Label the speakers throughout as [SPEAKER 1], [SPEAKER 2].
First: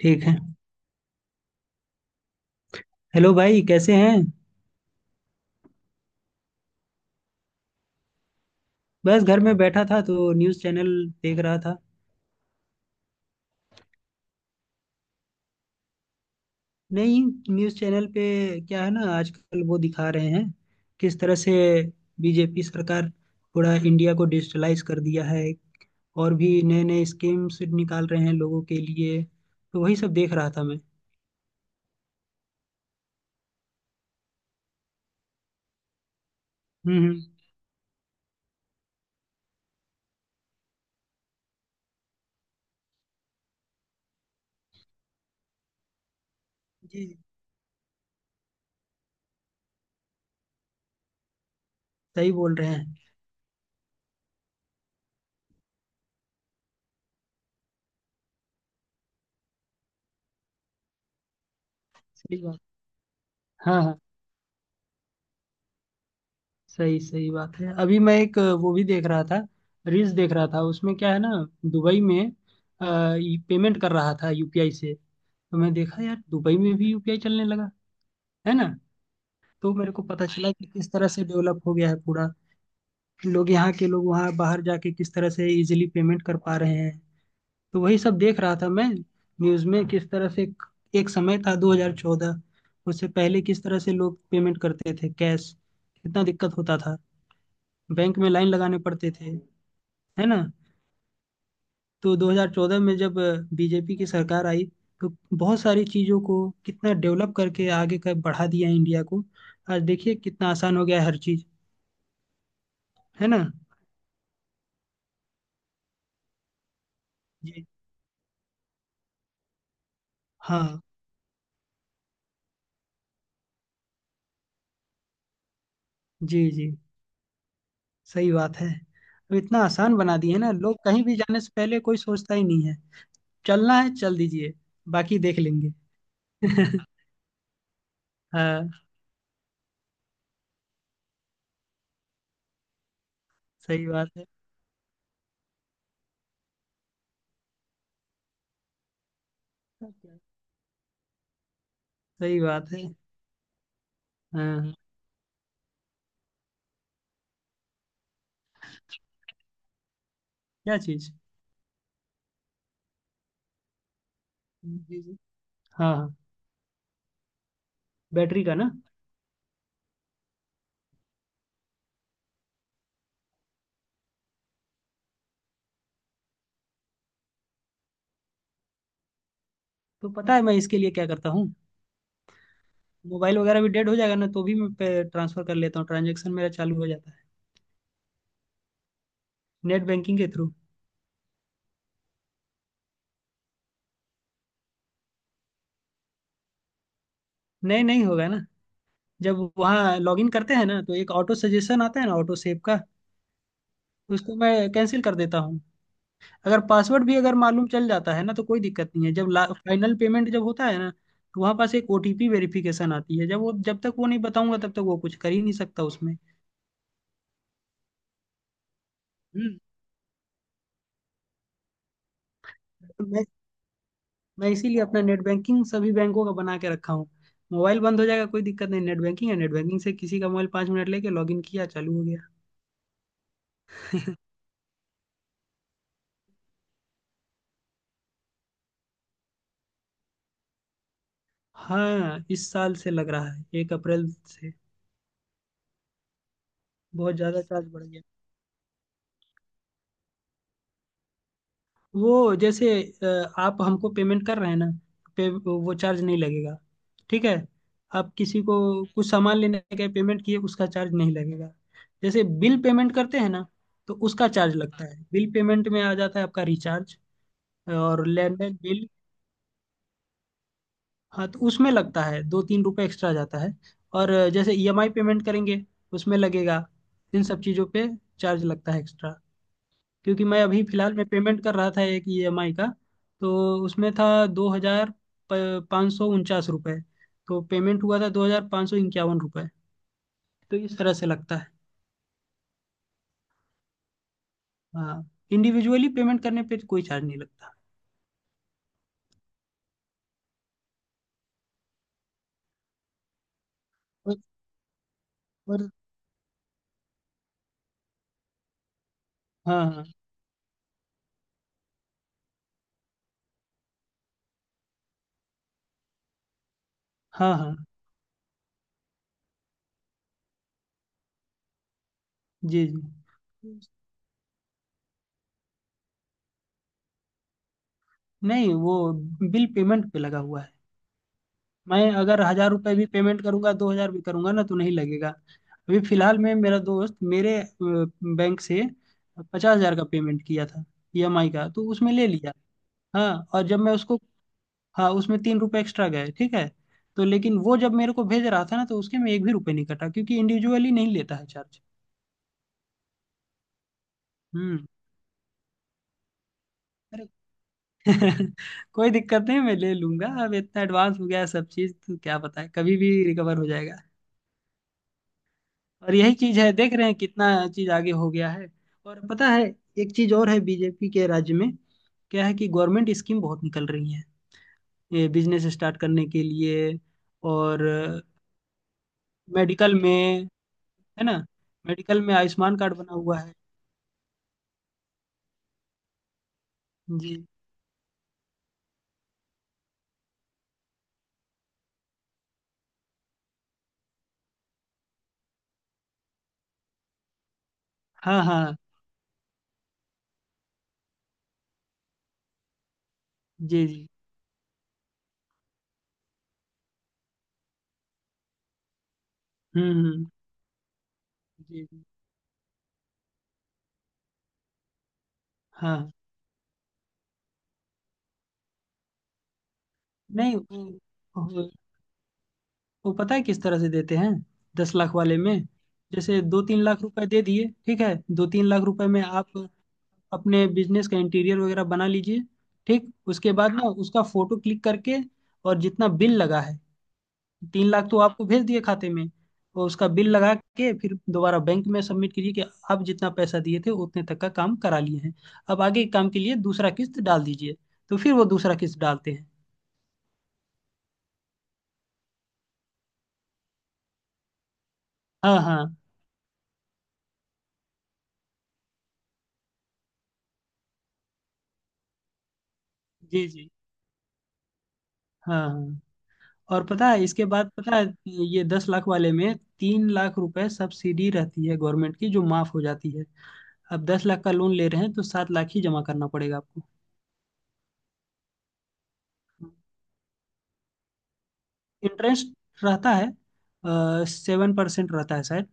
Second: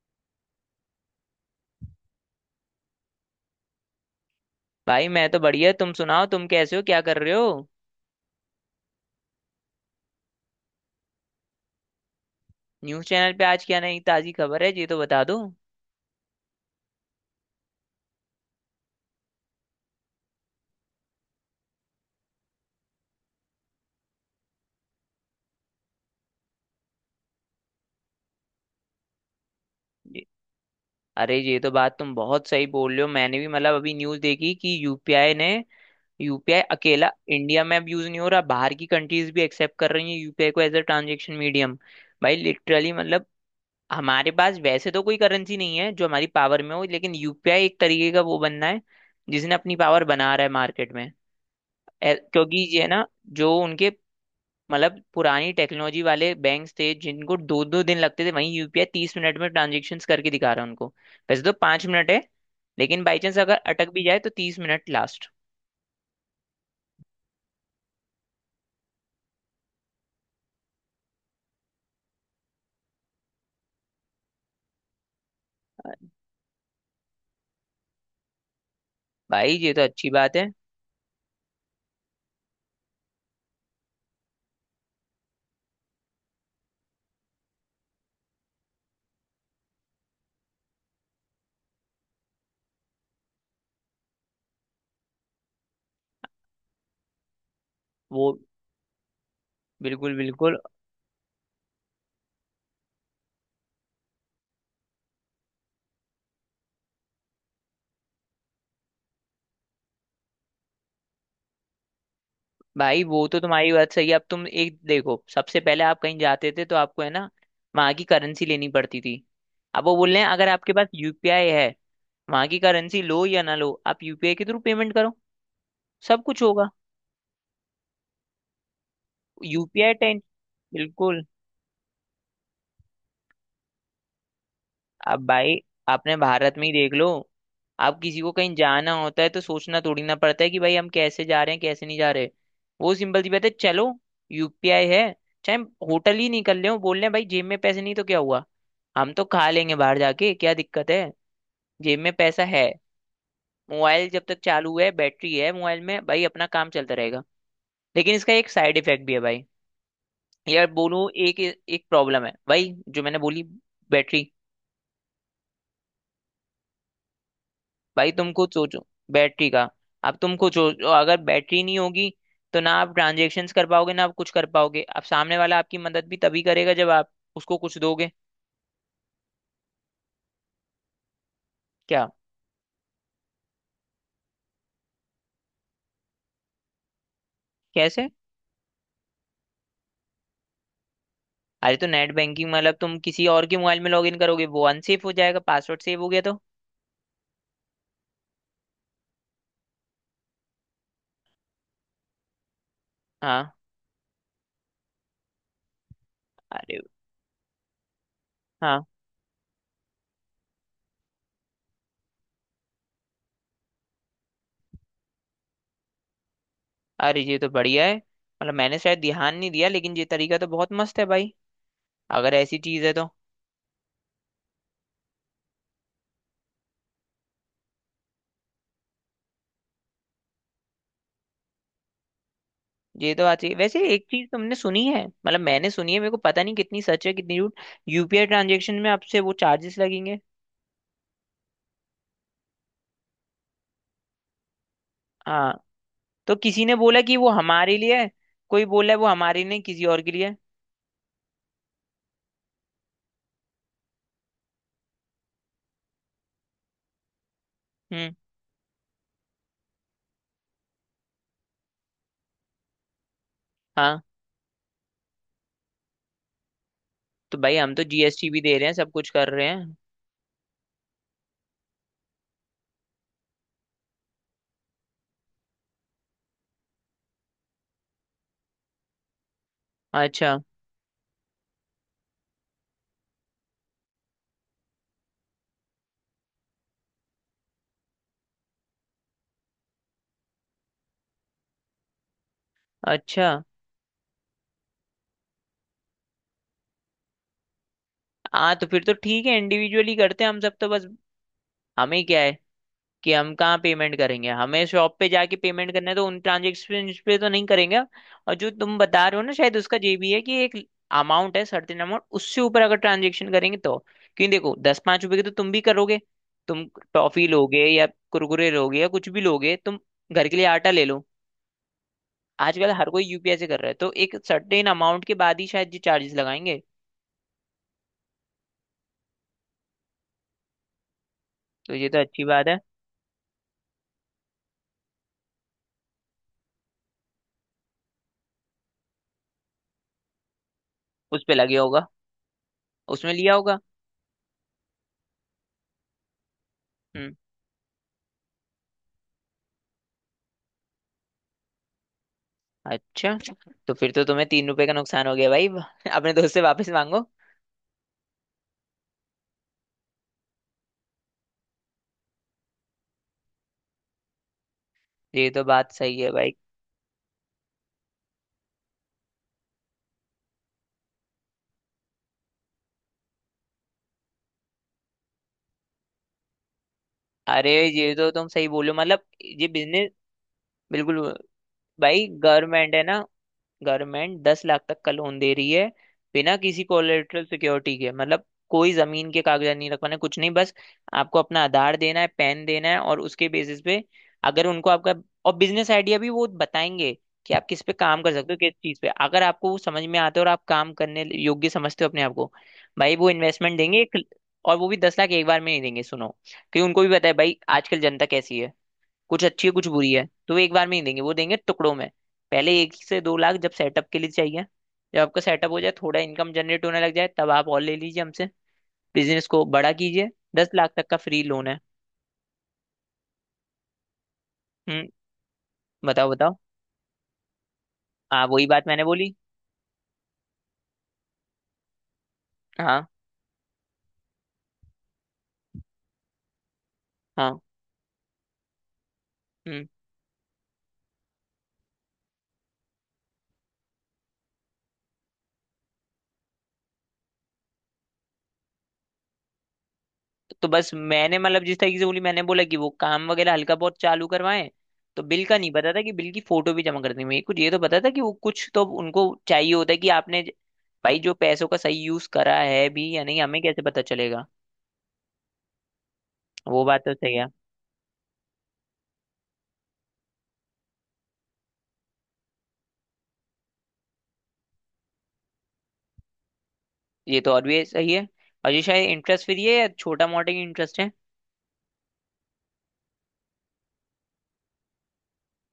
[SPEAKER 1] ठीक है। हेलो भाई, कैसे हैं?
[SPEAKER 2] भाई मैं तो बढ़िया। तुम सुनाओ, तुम कैसे हो, क्या कर रहे हो?
[SPEAKER 1] बस घर में बैठा था तो न्यूज़ चैनल देख रहा था।
[SPEAKER 2] न्यूज़ चैनल पे आज क्या नई ताजी खबर है ये तो बता दो।
[SPEAKER 1] नहीं, न्यूज़ चैनल पे क्या है ना, आजकल वो दिखा रहे हैं किस तरह से बीजेपी सरकार पूरा इंडिया को डिजिटलाइज कर दिया है। और भी नए नए स्कीम्स निकाल रहे हैं लोगों के लिए। तो वही सब
[SPEAKER 2] ये-
[SPEAKER 1] देख रहा था मैं।
[SPEAKER 2] अरे ये तो बात तुम बहुत सही बोल रहे हो। मैंने भी मतलब अभी न्यूज़ देखी कि यूपीआई
[SPEAKER 1] हम्म
[SPEAKER 2] अकेला
[SPEAKER 1] हम्म,
[SPEAKER 2] इंडिया में अब यूज नहीं हो रहा, बाहर की कंट्रीज भी एक्सेप्ट कर रही है यूपीआई को एज अ ट्रांजेक्शन मीडियम। भाई लिटरली मतलब हमारे पास वैसे तो कोई करेंसी नहीं है जो हमारी पावर में हो,
[SPEAKER 1] जी
[SPEAKER 2] लेकिन
[SPEAKER 1] जी,
[SPEAKER 2] यूपीआई एक तरीके का वो बनना है जिसने अपनी पावर बना रहा है मार्केट में।
[SPEAKER 1] सही बोल
[SPEAKER 2] क्योंकि
[SPEAKER 1] रहे
[SPEAKER 2] ये
[SPEAKER 1] हैं।
[SPEAKER 2] ना जो उनके मतलब पुरानी टेक्नोलॉजी वाले बैंक थे जिनको दो दो दिन लगते थे, वहीं यूपीआई 30 मिनट में ट्रांजेक्शन करके दिखा रहा है उनको। वैसे तो 5 मिनट है,
[SPEAKER 1] सही बात।
[SPEAKER 2] लेकिन बाई चांस अगर
[SPEAKER 1] हाँ
[SPEAKER 2] अटक
[SPEAKER 1] हाँ,
[SPEAKER 2] भी जाए तो 30 मिनट लास्ट।
[SPEAKER 1] सही सही बात है। अभी मैं एक वो भी देख रहा था, रील्स देख रहा था। उसमें क्या है ना, दुबई में पेमेंट कर रहा था यूपीआई से। तो मैं देखा यार दुबई में भी यूपीआई चलने लगा, है ना।
[SPEAKER 2] भाई ये
[SPEAKER 1] तो
[SPEAKER 2] तो
[SPEAKER 1] मेरे को
[SPEAKER 2] अच्छी
[SPEAKER 1] पता
[SPEAKER 2] बात है।
[SPEAKER 1] चला कि किस तरह से डेवलप हो गया है पूरा। लोग यहाँ के लोग वहाँ बाहर जाके किस तरह से इजिली पेमेंट कर पा रहे हैं। तो वही सब देख रहा था मैं। न्यूज़ में किस तरह से एक एक समय था 2014, उससे पहले किस तरह से लोग पेमेंट करते थे। कैश, कितना दिक्कत होता था, बैंक
[SPEAKER 2] वो
[SPEAKER 1] में लाइन लगाने पड़ते थे,
[SPEAKER 2] बिल्कुल
[SPEAKER 1] है ना।
[SPEAKER 2] बिल्कुल।
[SPEAKER 1] तो 2014 में जब बीजेपी की सरकार आई तो बहुत सारी चीज़ों को कितना डेवलप करके आगे का बढ़ा दिया इंडिया को। आज देखिए कितना आसान हो गया है हर चीज़,
[SPEAKER 2] भाई वो
[SPEAKER 1] है
[SPEAKER 2] तो
[SPEAKER 1] ना।
[SPEAKER 2] तुम्हारी बात सही है। अब तुम एक देखो, सबसे पहले आप कहीं जाते थे तो आपको है ना
[SPEAKER 1] जी।
[SPEAKER 2] वहां की करेंसी लेनी पड़ती थी। अब वो बोल रहे हैं अगर आपके
[SPEAKER 1] हाँ।
[SPEAKER 2] पास यूपीआई है, वहां की करेंसी लो या ना लो, आप यूपीआई के थ्रू पेमेंट करो, सब कुछ
[SPEAKER 1] जी जी,
[SPEAKER 2] होगा।
[SPEAKER 1] सही बात है। अब इतना
[SPEAKER 2] यूपीआई
[SPEAKER 1] आसान बना
[SPEAKER 2] टेन।
[SPEAKER 1] दिए है ना, लोग कहीं भी
[SPEAKER 2] बिल्कुल।
[SPEAKER 1] जाने से पहले कोई सोचता ही नहीं है। चलना है चल दीजिए, बाकी
[SPEAKER 2] अब
[SPEAKER 1] देख
[SPEAKER 2] भाई
[SPEAKER 1] लेंगे।
[SPEAKER 2] अपने भारत में ही देख लो, आप किसी को कहीं
[SPEAKER 1] हाँ,
[SPEAKER 2] जाना होता है तो सोचना थोड़ी ना पड़ता है कि भाई हम कैसे जा रहे हैं कैसे नहीं जा रहे। वो सिंपल सी बात है, चलो
[SPEAKER 1] सही बात है।
[SPEAKER 2] यूपीआई है। चाहे होटल ही नहीं कर ले, वो बोल रहे हैं भाई जेब में पैसे नहीं तो क्या हुआ, हम तो खा लेंगे बाहर जाके, क्या दिक्कत है, जेब में
[SPEAKER 1] सही
[SPEAKER 2] पैसा है।
[SPEAKER 1] बात है।
[SPEAKER 2] मोबाइल जब तक
[SPEAKER 1] हाँ हाँ।
[SPEAKER 2] चालू है, बैटरी है मोबाइल में, भाई अपना काम चलता रहेगा। लेकिन इसका एक साइड इफेक्ट भी है भाई। यार
[SPEAKER 1] क्या
[SPEAKER 2] बोलूं,
[SPEAKER 1] चीज़?
[SPEAKER 2] एक एक प्रॉब्लम है भाई जो मैंने बोली। बैटरी।
[SPEAKER 1] जी जी। हाँ हाँ।
[SPEAKER 2] भाई तुम
[SPEAKER 1] बैटरी
[SPEAKER 2] खुद
[SPEAKER 1] का ना।
[SPEAKER 2] सोचो। बैटरी का। अब तुम खुद सोचो, अगर बैटरी नहीं होगी तो ना आप ट्रांजेक्शन्स कर पाओगे, ना आप कुछ कर पाओगे। अब सामने वाला आपकी मदद भी तभी करेगा जब आप उसको कुछ दोगे।
[SPEAKER 1] तो पता है मैं इसके लिए क्या करता हूँ।
[SPEAKER 2] क्या?
[SPEAKER 1] मोबाइल वगैरह भी डेड हो जाएगा ना तो भी मैं ट्रांसफर कर लेता हूँ, ट्रांजेक्शन मेरा चालू हो जाता है।
[SPEAKER 2] कैसे?
[SPEAKER 1] नेट बैंकिंग के थ्रू।
[SPEAKER 2] अरे तो नेट बैंकिंग मतलब तुम किसी और के मोबाइल में लॉगिन करोगे, वो अनसेफ हो जाएगा, पासवर्ड सेव हो गया तो?
[SPEAKER 1] नहीं नहीं होगा ना, जब वहाँ लॉगिन करते हैं ना तो एक ऑटो सजेशन आता है ना, ऑटो सेव का,
[SPEAKER 2] हाँ।
[SPEAKER 1] उसको मैं कैंसिल कर देता हूँ। अगर
[SPEAKER 2] अरे
[SPEAKER 1] पासवर्ड भी अगर मालूम चल जाता है ना तो कोई
[SPEAKER 2] हाँ।
[SPEAKER 1] दिक्कत नहीं है। जब फाइनल पेमेंट जब होता है ना तो वहाँ पास एक ओटीपी वेरिफिकेशन आती है। जब वो जब तक वो नहीं बताऊंगा तब तक वो कुछ कर ही नहीं सकता उसमें।
[SPEAKER 2] अरे ये तो बढ़िया है, मतलब मैंने शायद ध्यान नहीं
[SPEAKER 1] हम्म।
[SPEAKER 2] दिया लेकिन ये तरीका तो बहुत मस्त है भाई, अगर ऐसी चीज है तो।
[SPEAKER 1] मैं मैं इसीलिए अपना नेट बैंकिंग सभी बैंकों का बना के रखा हूँ। मोबाइल बंद हो जाएगा कोई दिक्कत नहीं, नेट बैंकिंग है। नेट बैंकिंग से किसी का मोबाइल 5 मिनट लेके लॉगिन किया, चालू हो गया।
[SPEAKER 2] ये तो बात सही है। वैसे एक चीज तुमने सुनी है, मतलब मैंने सुनी है, मेरे को पता नहीं कितनी सच है कितनी झूठ, यूपीआई ट्रांजेक्शन में आपसे वो चार्जेस लगेंगे।
[SPEAKER 1] हाँ, इस साल से लग रहा है 1 अप्रैल से।
[SPEAKER 2] हाँ, तो किसी ने बोला
[SPEAKER 1] बहुत
[SPEAKER 2] कि वो
[SPEAKER 1] ज़्यादा चार्ज
[SPEAKER 2] हमारे
[SPEAKER 1] बढ़
[SPEAKER 2] लिए
[SPEAKER 1] गया।
[SPEAKER 2] है, कोई बोला है वो हमारे लिए नहीं, किसी और के लिए है।
[SPEAKER 1] वो जैसे आप हमको पेमेंट कर रहे हैं ना पे वो चार्ज नहीं लगेगा। ठीक है। आप
[SPEAKER 2] हम्म।
[SPEAKER 1] किसी को कुछ सामान लेने के पेमेंट किए उसका चार्ज नहीं लगेगा। जैसे बिल पेमेंट करते हैं ना तो
[SPEAKER 2] हाँ
[SPEAKER 1] उसका चार्ज लगता है। बिल पेमेंट में आ जाता है आपका रिचार्ज
[SPEAKER 2] तो भाई हम तो
[SPEAKER 1] और
[SPEAKER 2] जीएसटी भी
[SPEAKER 1] लैंडलाइन
[SPEAKER 2] दे रहे हैं,
[SPEAKER 1] बिल।
[SPEAKER 2] सब कुछ कर रहे हैं।
[SPEAKER 1] हाँ, तो उसमें लगता है दो तीन रुपए एक्स्ट्रा जाता है। और जैसे ईएमआई पेमेंट करेंगे उसमें लगेगा। इन सब चीज़ों पे चार्ज लगता है एक्स्ट्रा। क्योंकि
[SPEAKER 2] अच्छा।
[SPEAKER 1] मैं अभी फिलहाल में पेमेंट कर रहा था एक ईएमआई का, तो उसमें था 2,549 रुपये, तो पेमेंट हुआ था 2,551 रुपये। तो इस तरह से लगता है।
[SPEAKER 2] अच्छा।
[SPEAKER 1] हाँ, इंडिविजुअली पेमेंट करने पे कोई चार्ज नहीं लगता।
[SPEAKER 2] हाँ तो फिर तो ठीक है, इंडिविजुअली करते हैं हम सब तो बस। हमें क्या है कि हम कहाँ पेमेंट
[SPEAKER 1] और,
[SPEAKER 2] करेंगे, हमें शॉप पे जाके
[SPEAKER 1] और
[SPEAKER 2] पेमेंट करना है, तो उन ट्रांजेक्शन पे तो नहीं करेंगे। और जो तुम बता रहे हो ना, शायद
[SPEAKER 1] हाँ
[SPEAKER 2] उसका
[SPEAKER 1] हाँ।
[SPEAKER 2] ये भी है कि एक अमाउंट है, सर्टेन अमाउंट, उससे ऊपर अगर ट्रांजेक्शन करेंगे तो। क्योंकि देखो, दस पाँच रुपए की तो तुम भी करोगे, तुम टॉफी
[SPEAKER 1] हाँ हाँ।
[SPEAKER 2] लोगे या कुरकुरे लोगे या कुछ भी लोगे तुम, घर के लिए आटा ले लो।
[SPEAKER 1] जी
[SPEAKER 2] आजकल
[SPEAKER 1] जी।
[SPEAKER 2] हर कोई यूपीआई से कर रहा है, तो एक सर्टेन अमाउंट के बाद ही शायद ये चार्जेस लगाएंगे।
[SPEAKER 1] नहीं, वो बिल पेमेंट पे लगा हुआ है।
[SPEAKER 2] तो ये
[SPEAKER 1] मैं
[SPEAKER 2] तो
[SPEAKER 1] अगर
[SPEAKER 2] अच्छी बात
[SPEAKER 1] हजार
[SPEAKER 2] है।
[SPEAKER 1] रुपये भी पेमेंट करूंगा 2,000 भी करूंगा ना तो नहीं लगेगा। अभी फिलहाल में मेरा दोस्त मेरे बैंक से 50,000 का पेमेंट किया था
[SPEAKER 2] उस
[SPEAKER 1] ईएमआई
[SPEAKER 2] पे
[SPEAKER 1] का,
[SPEAKER 2] लगे
[SPEAKER 1] तो
[SPEAKER 2] होगा।
[SPEAKER 1] उसमें ले लिया।
[SPEAKER 2] उसमें
[SPEAKER 1] हाँ,
[SPEAKER 2] लिया
[SPEAKER 1] और
[SPEAKER 2] होगा।
[SPEAKER 1] जब मैं उसको, हाँ, उसमें 3 रुपये एक्स्ट्रा गए, ठीक है। तो लेकिन वो जब मेरे को भेज रहा था ना तो उसके में एक भी रुपये नहीं कटा क्योंकि इंडिविजुअली नहीं लेता है चार्ज।
[SPEAKER 2] अच्छा, तो फिर तो तुम्हें तीन
[SPEAKER 1] हम्म।
[SPEAKER 2] रुपए का नुकसान हो गया भाई अपने दोस्त से वापस मांगो।
[SPEAKER 1] अरे। कोई दिक्कत नहीं, मैं ले लूंगा। अब इतना एडवांस हो गया है सब चीज, तो क्या पता है कभी भी रिकवर हो जाएगा।
[SPEAKER 2] ये तो बात
[SPEAKER 1] और
[SPEAKER 2] सही है
[SPEAKER 1] यही
[SPEAKER 2] भाई।
[SPEAKER 1] चीज है, देख रहे हैं कितना चीज आगे हो गया है। और पता है, एक चीज और है बीजेपी के राज्य में। क्या है कि गवर्नमेंट स्कीम बहुत निकल रही है ये बिजनेस स्टार्ट करने के लिए।
[SPEAKER 2] अरे
[SPEAKER 1] और
[SPEAKER 2] ये तो तुम सही बोलो मतलब, ये
[SPEAKER 1] मेडिकल
[SPEAKER 2] बिजनेस,
[SPEAKER 1] में,
[SPEAKER 2] बिल्कुल।
[SPEAKER 1] है ना, मेडिकल
[SPEAKER 2] भाई
[SPEAKER 1] में आयुष्मान
[SPEAKER 2] गवर्नमेंट
[SPEAKER 1] कार्ड
[SPEAKER 2] है
[SPEAKER 1] बना
[SPEAKER 2] ना,
[SPEAKER 1] हुआ है।
[SPEAKER 2] गवर्नमेंट 10 लाख तक का लोन दे रही है बिना किसी
[SPEAKER 1] जी।
[SPEAKER 2] कोलेटरल सिक्योरिटी के। मतलब कोई जमीन के कागजात नहीं रखवाने, कुछ नहीं, बस आपको अपना आधार देना है, पैन देना है, और उसके बेसिस पे अगर उनको आपका, और बिजनेस आइडिया भी वो बताएंगे कि आप किस पे काम कर
[SPEAKER 1] हाँ
[SPEAKER 2] सकते हो, किस
[SPEAKER 1] हाँ।
[SPEAKER 2] चीज पे। अगर आपको वो समझ में आता है और आप काम करने योग्य समझते हो अपने आप को, भाई वो इन्वेस्टमेंट
[SPEAKER 1] जी
[SPEAKER 2] देंगे
[SPEAKER 1] जी।
[SPEAKER 2] एक। और वो भी 10 लाख एक बार में नहीं देंगे, सुनो। क्योंकि उनको भी पता है भाई, आजकल जनता कैसी है, कुछ अच्छी है कुछ बुरी है,
[SPEAKER 1] हम्म।
[SPEAKER 2] तो वो एक बार में नहीं देंगे, वो देंगे
[SPEAKER 1] जी
[SPEAKER 2] टुकड़ों
[SPEAKER 1] जी।
[SPEAKER 2] में। पहले एक से 2 लाख जब सेटअप के लिए चाहिए। जब आपका सेटअप हो जाए,
[SPEAKER 1] हाँ।
[SPEAKER 2] थोड़ा इनकम जनरेट होने लग जाए, तब आप और ले लीजिए हमसे, बिजनेस को बड़ा कीजिए।
[SPEAKER 1] नहीं,
[SPEAKER 2] दस लाख तक का फ्री लोन
[SPEAKER 1] वो-
[SPEAKER 2] है।
[SPEAKER 1] वो पता है किस तरह से देते हैं दस
[SPEAKER 2] हम्म।
[SPEAKER 1] लाख वाले में।
[SPEAKER 2] बताओ
[SPEAKER 1] जैसे
[SPEAKER 2] बताओ।
[SPEAKER 1] दो तीन लाख रुपए दे दिए, ठीक है,
[SPEAKER 2] हाँ
[SPEAKER 1] दो तीन
[SPEAKER 2] वही
[SPEAKER 1] लाख
[SPEAKER 2] बात मैंने
[SPEAKER 1] रुपए में
[SPEAKER 2] बोली।
[SPEAKER 1] आप अपने बिजनेस का इंटीरियर वगैरह बना लीजिए।
[SPEAKER 2] हाँ।
[SPEAKER 1] ठीक, उसके बाद ना उसका फोटो क्लिक करके और जितना बिल लगा है,
[SPEAKER 2] हाँ।
[SPEAKER 1] 3 लाख तो आपको भेज दिए खाते में,
[SPEAKER 2] हम्म।
[SPEAKER 1] और उसका बिल लगा के फिर दोबारा बैंक में सबमिट कीजिए कि आप जितना पैसा दिए थे उतने तक का काम करा लिए हैं। अब आगे के काम के लिए दूसरा किस्त डाल दीजिए, तो फिर वो दूसरा किस्त डालते हैं।
[SPEAKER 2] तो बस मैंने मतलब जिस तरीके से बोली, मैंने बोला कि वो काम वगैरह हल्का बहुत चालू करवाएं। तो बिल का
[SPEAKER 1] हाँ
[SPEAKER 2] नहीं
[SPEAKER 1] हाँ।
[SPEAKER 2] पता था कि बिल की फोटो भी जमा करनी है। मेरे कुछ ये तो पता था कि वो कुछ तो उनको चाहिए होता है कि आपने भाई जो पैसों का सही यूज करा है भी या नहीं,
[SPEAKER 1] जी
[SPEAKER 2] हमें
[SPEAKER 1] जी।
[SPEAKER 2] कैसे पता चलेगा।
[SPEAKER 1] हाँ हाँ।
[SPEAKER 2] वो
[SPEAKER 1] और
[SPEAKER 2] बात
[SPEAKER 1] पता
[SPEAKER 2] तो
[SPEAKER 1] है
[SPEAKER 2] सही
[SPEAKER 1] इसके
[SPEAKER 2] है।
[SPEAKER 1] बाद, पता है, ये 10 लाख वाले में 3 लाख रुपए सब्सिडी रहती है गवर्नमेंट की जो माफ हो जाती है। अब 10 लाख का लोन ले रहे हैं तो 7 लाख ही जमा करना पड़ेगा आपको।
[SPEAKER 2] ये तो और भी सही है। और ये शायद इंटरेस्ट, फिर ये छोटा मोटा ही इंटरेस्ट है।
[SPEAKER 1] इंटरेस्ट रहता है, 7% रहता है शायद।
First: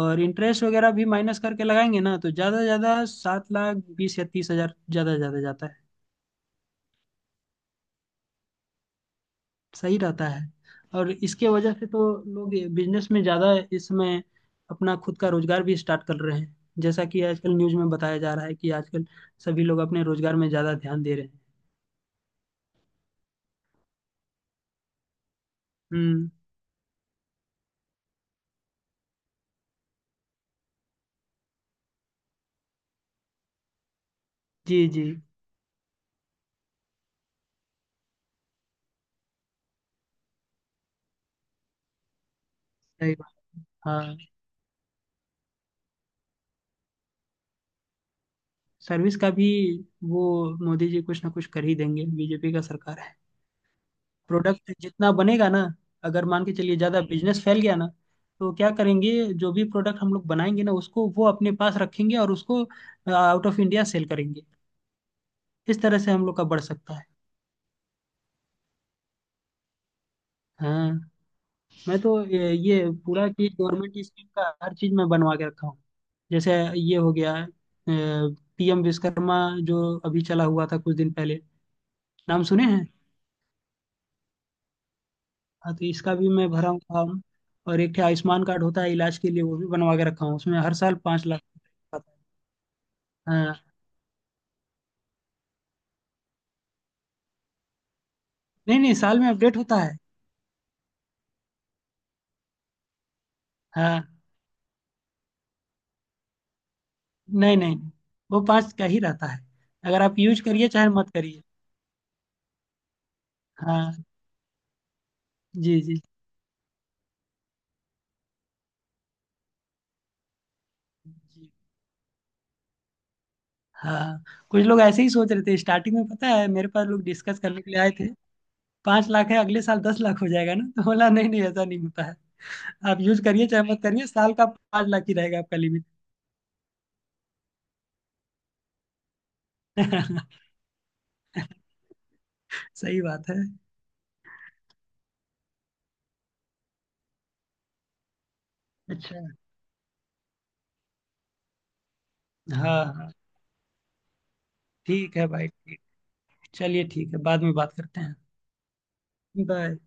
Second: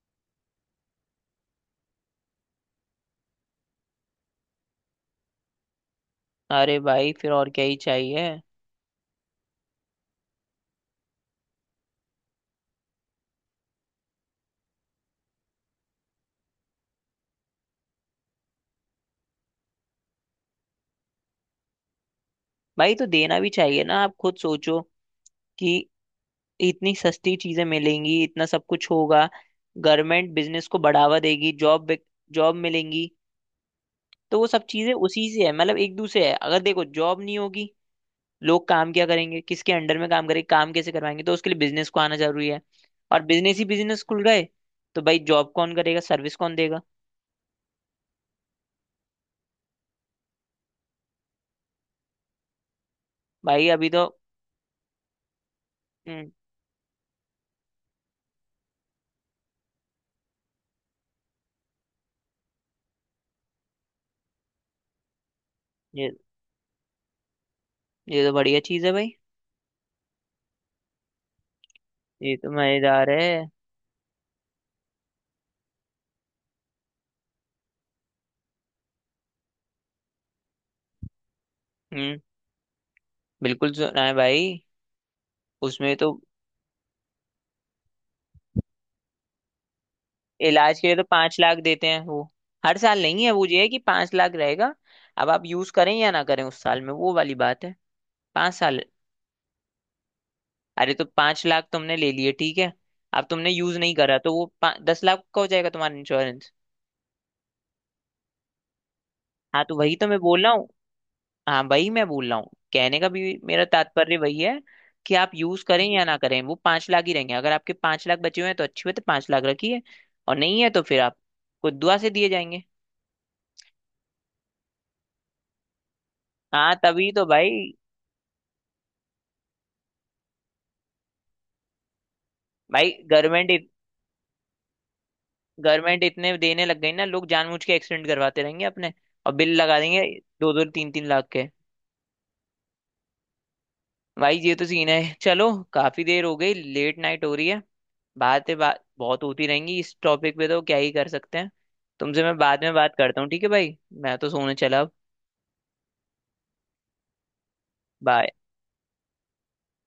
[SPEAKER 1] और इंटरेस्ट वगैरह भी माइनस करके लगाएंगे ना तो ज़्यादा से ज़्यादा 7 लाख 20 या 30 हज़ार ज़्यादा ज़्यादा जाता है।
[SPEAKER 2] अरे भाई फिर और क्या ही चाहिए।
[SPEAKER 1] सही रहता है। और इसके वजह से तो लोग बिजनेस में ज़्यादा इस समय अपना खुद का रोजगार भी स्टार्ट कर रहे हैं। जैसा कि आजकल न्यूज में बताया जा रहा है कि आजकल सभी लोग अपने रोजगार में ज़्यादा ध्यान दे रहे हैं।
[SPEAKER 2] भाई तो देना भी चाहिए ना, आप खुद सोचो कि
[SPEAKER 1] हम्म।
[SPEAKER 2] इतनी सस्ती चीजें मिलेंगी, इतना सब कुछ होगा, गवर्नमेंट बिजनेस को बढ़ावा देगी, जॉब जॉब मिलेंगी। तो वो सब
[SPEAKER 1] जी
[SPEAKER 2] चीजें
[SPEAKER 1] जी।
[SPEAKER 2] उसी से है, मतलब एक दूसरे है। अगर देखो जॉब नहीं होगी, लोग काम क्या करेंगे, किसके अंडर में काम करेंगे, काम कैसे करवाएंगे, तो उसके लिए बिजनेस को आना जरूरी है।
[SPEAKER 1] सही
[SPEAKER 2] और
[SPEAKER 1] बात।
[SPEAKER 2] बिजनेस ही बिजनेस
[SPEAKER 1] हाँ,
[SPEAKER 2] खुल गए, तो भाई जॉब कौन करेगा, सर्विस कौन देगा?
[SPEAKER 1] सर्विस का भी वो मोदी जी कुछ ना कुछ कर ही देंगे, बीजेपी का सरकार है।
[SPEAKER 2] भाई अभी तो
[SPEAKER 1] प्रोडक्ट जितना बनेगा ना, अगर
[SPEAKER 2] हम्म,
[SPEAKER 1] मान के चलिए ज़्यादा बिजनेस फैल गया ना, तो क्या करेंगे, जो भी प्रोडक्ट हम लोग बनाएंगे ना उसको वो अपने पास रखेंगे और उसको आउट ऑफ इंडिया सेल करेंगे। इस तरह
[SPEAKER 2] ये
[SPEAKER 1] से हम लोग का बढ़ सकता है।
[SPEAKER 2] ये तो बढ़िया चीज है भाई।
[SPEAKER 1] हाँ, मैं तो
[SPEAKER 2] ये तो
[SPEAKER 1] ये
[SPEAKER 2] मजेदार है।
[SPEAKER 1] पूरा चीज गवर्नमेंट स्कीम का हर चीज मैं बनवा के रखा हूँ। जैसे ये हो गया पीएम विश्वकर्मा, जो अभी चला हुआ था कुछ दिन पहले,
[SPEAKER 2] हम्म।
[SPEAKER 1] नाम सुने हैं।
[SPEAKER 2] बिल्कुल सुना है भाई।
[SPEAKER 1] हाँ, तो
[SPEAKER 2] उसमें तो
[SPEAKER 1] इसका भी मैं भरा हूँ फॉर्म। और एक ठे आयुष्मान कार्ड होता है इलाज के लिए, वो भी बनवा के रखा हूँ। उसमें हर
[SPEAKER 2] इलाज के
[SPEAKER 1] साल
[SPEAKER 2] लिए तो
[SPEAKER 1] पाँच
[SPEAKER 2] पांच
[SPEAKER 1] लाख
[SPEAKER 2] लाख देते
[SPEAKER 1] रुपए
[SPEAKER 2] हैं
[SPEAKER 1] आता
[SPEAKER 2] वो। हर साल नहीं है
[SPEAKER 1] है।
[SPEAKER 2] वो, ये
[SPEAKER 1] हाँ,
[SPEAKER 2] है कि 5 लाख रहेगा। अब आप यूज करें या ना करें उस साल में, वो वाली बात है। पांच
[SPEAKER 1] नहीं
[SPEAKER 2] साल
[SPEAKER 1] नहीं, साल में अपडेट होता है।
[SPEAKER 2] अरे तो 5 लाख तुमने ले लिए ठीक है, अब तुमने यूज नहीं
[SPEAKER 1] हाँ,
[SPEAKER 2] करा तो वो 10 लाख का हो जाएगा तुम्हारा इंश्योरेंस।
[SPEAKER 1] नहीं नहीं, वो पाँच का ही रहता है।
[SPEAKER 2] हाँ तो वही
[SPEAKER 1] अगर
[SPEAKER 2] तो मैं
[SPEAKER 1] आप यूज
[SPEAKER 2] बोल रहा हूँ।
[SPEAKER 1] करिए चाहे मत करिए।
[SPEAKER 2] हाँ वही मैं बोल रहा हूँ, कहने का भी मेरा
[SPEAKER 1] हाँ।
[SPEAKER 2] तात्पर्य वही है कि आप यूज
[SPEAKER 1] जी
[SPEAKER 2] करें
[SPEAKER 1] जी।
[SPEAKER 2] या ना करें, वो 5 लाख ही रहेंगे। अगर आपके 5 लाख बचे हुए हैं तो अच्छी बात है, 5 लाख रखिए। और नहीं है तो फिर आप
[SPEAKER 1] जी।
[SPEAKER 2] को दुआ से दिए जाएंगे।
[SPEAKER 1] हाँ। कुछ लोग ऐसे ही सोच रहे थे स्टार्टिंग में, पता है मेरे
[SPEAKER 2] हाँ
[SPEAKER 1] पास लोग
[SPEAKER 2] तभी तो
[SPEAKER 1] डिस्कस
[SPEAKER 2] भाई।
[SPEAKER 1] करने के लिए आए थे, 5 लाख है अगले साल 10 लाख हो जाएगा ना, तो बोला नहीं नहीं ऐसा नहीं होता है।
[SPEAKER 2] भाई
[SPEAKER 1] आप यूज करिए चाहे
[SPEAKER 2] गवर्नमेंट
[SPEAKER 1] मत करिए, साल का 5 लाख ही रहेगा आपका लिमिट।
[SPEAKER 2] गवर्नमेंट इतने देने लग गई ना, लोग जानबूझ के एक्सीडेंट करवाते रहेंगे अपने और बिल लगा देंगे दो दो तीन तीन लाख के।
[SPEAKER 1] सही बात है।
[SPEAKER 2] भाई ये तो सीन है, चलो काफी देर हो गई, लेट नाइट हो रही है। बातें बात
[SPEAKER 1] अच्छा।
[SPEAKER 2] बहुत होती रहेंगी इस टॉपिक पे, तो क्या ही कर सकते हैं। तुमसे मैं बाद में
[SPEAKER 1] हाँ
[SPEAKER 2] बात
[SPEAKER 1] हाँ,
[SPEAKER 2] करता हूँ, ठीक है भाई, मैं तो सोने चला अब।
[SPEAKER 1] ठीक है भाई, ठीक, चलिए ठीक है, बाद में बात करते हैं।
[SPEAKER 2] Bye.
[SPEAKER 1] बाय।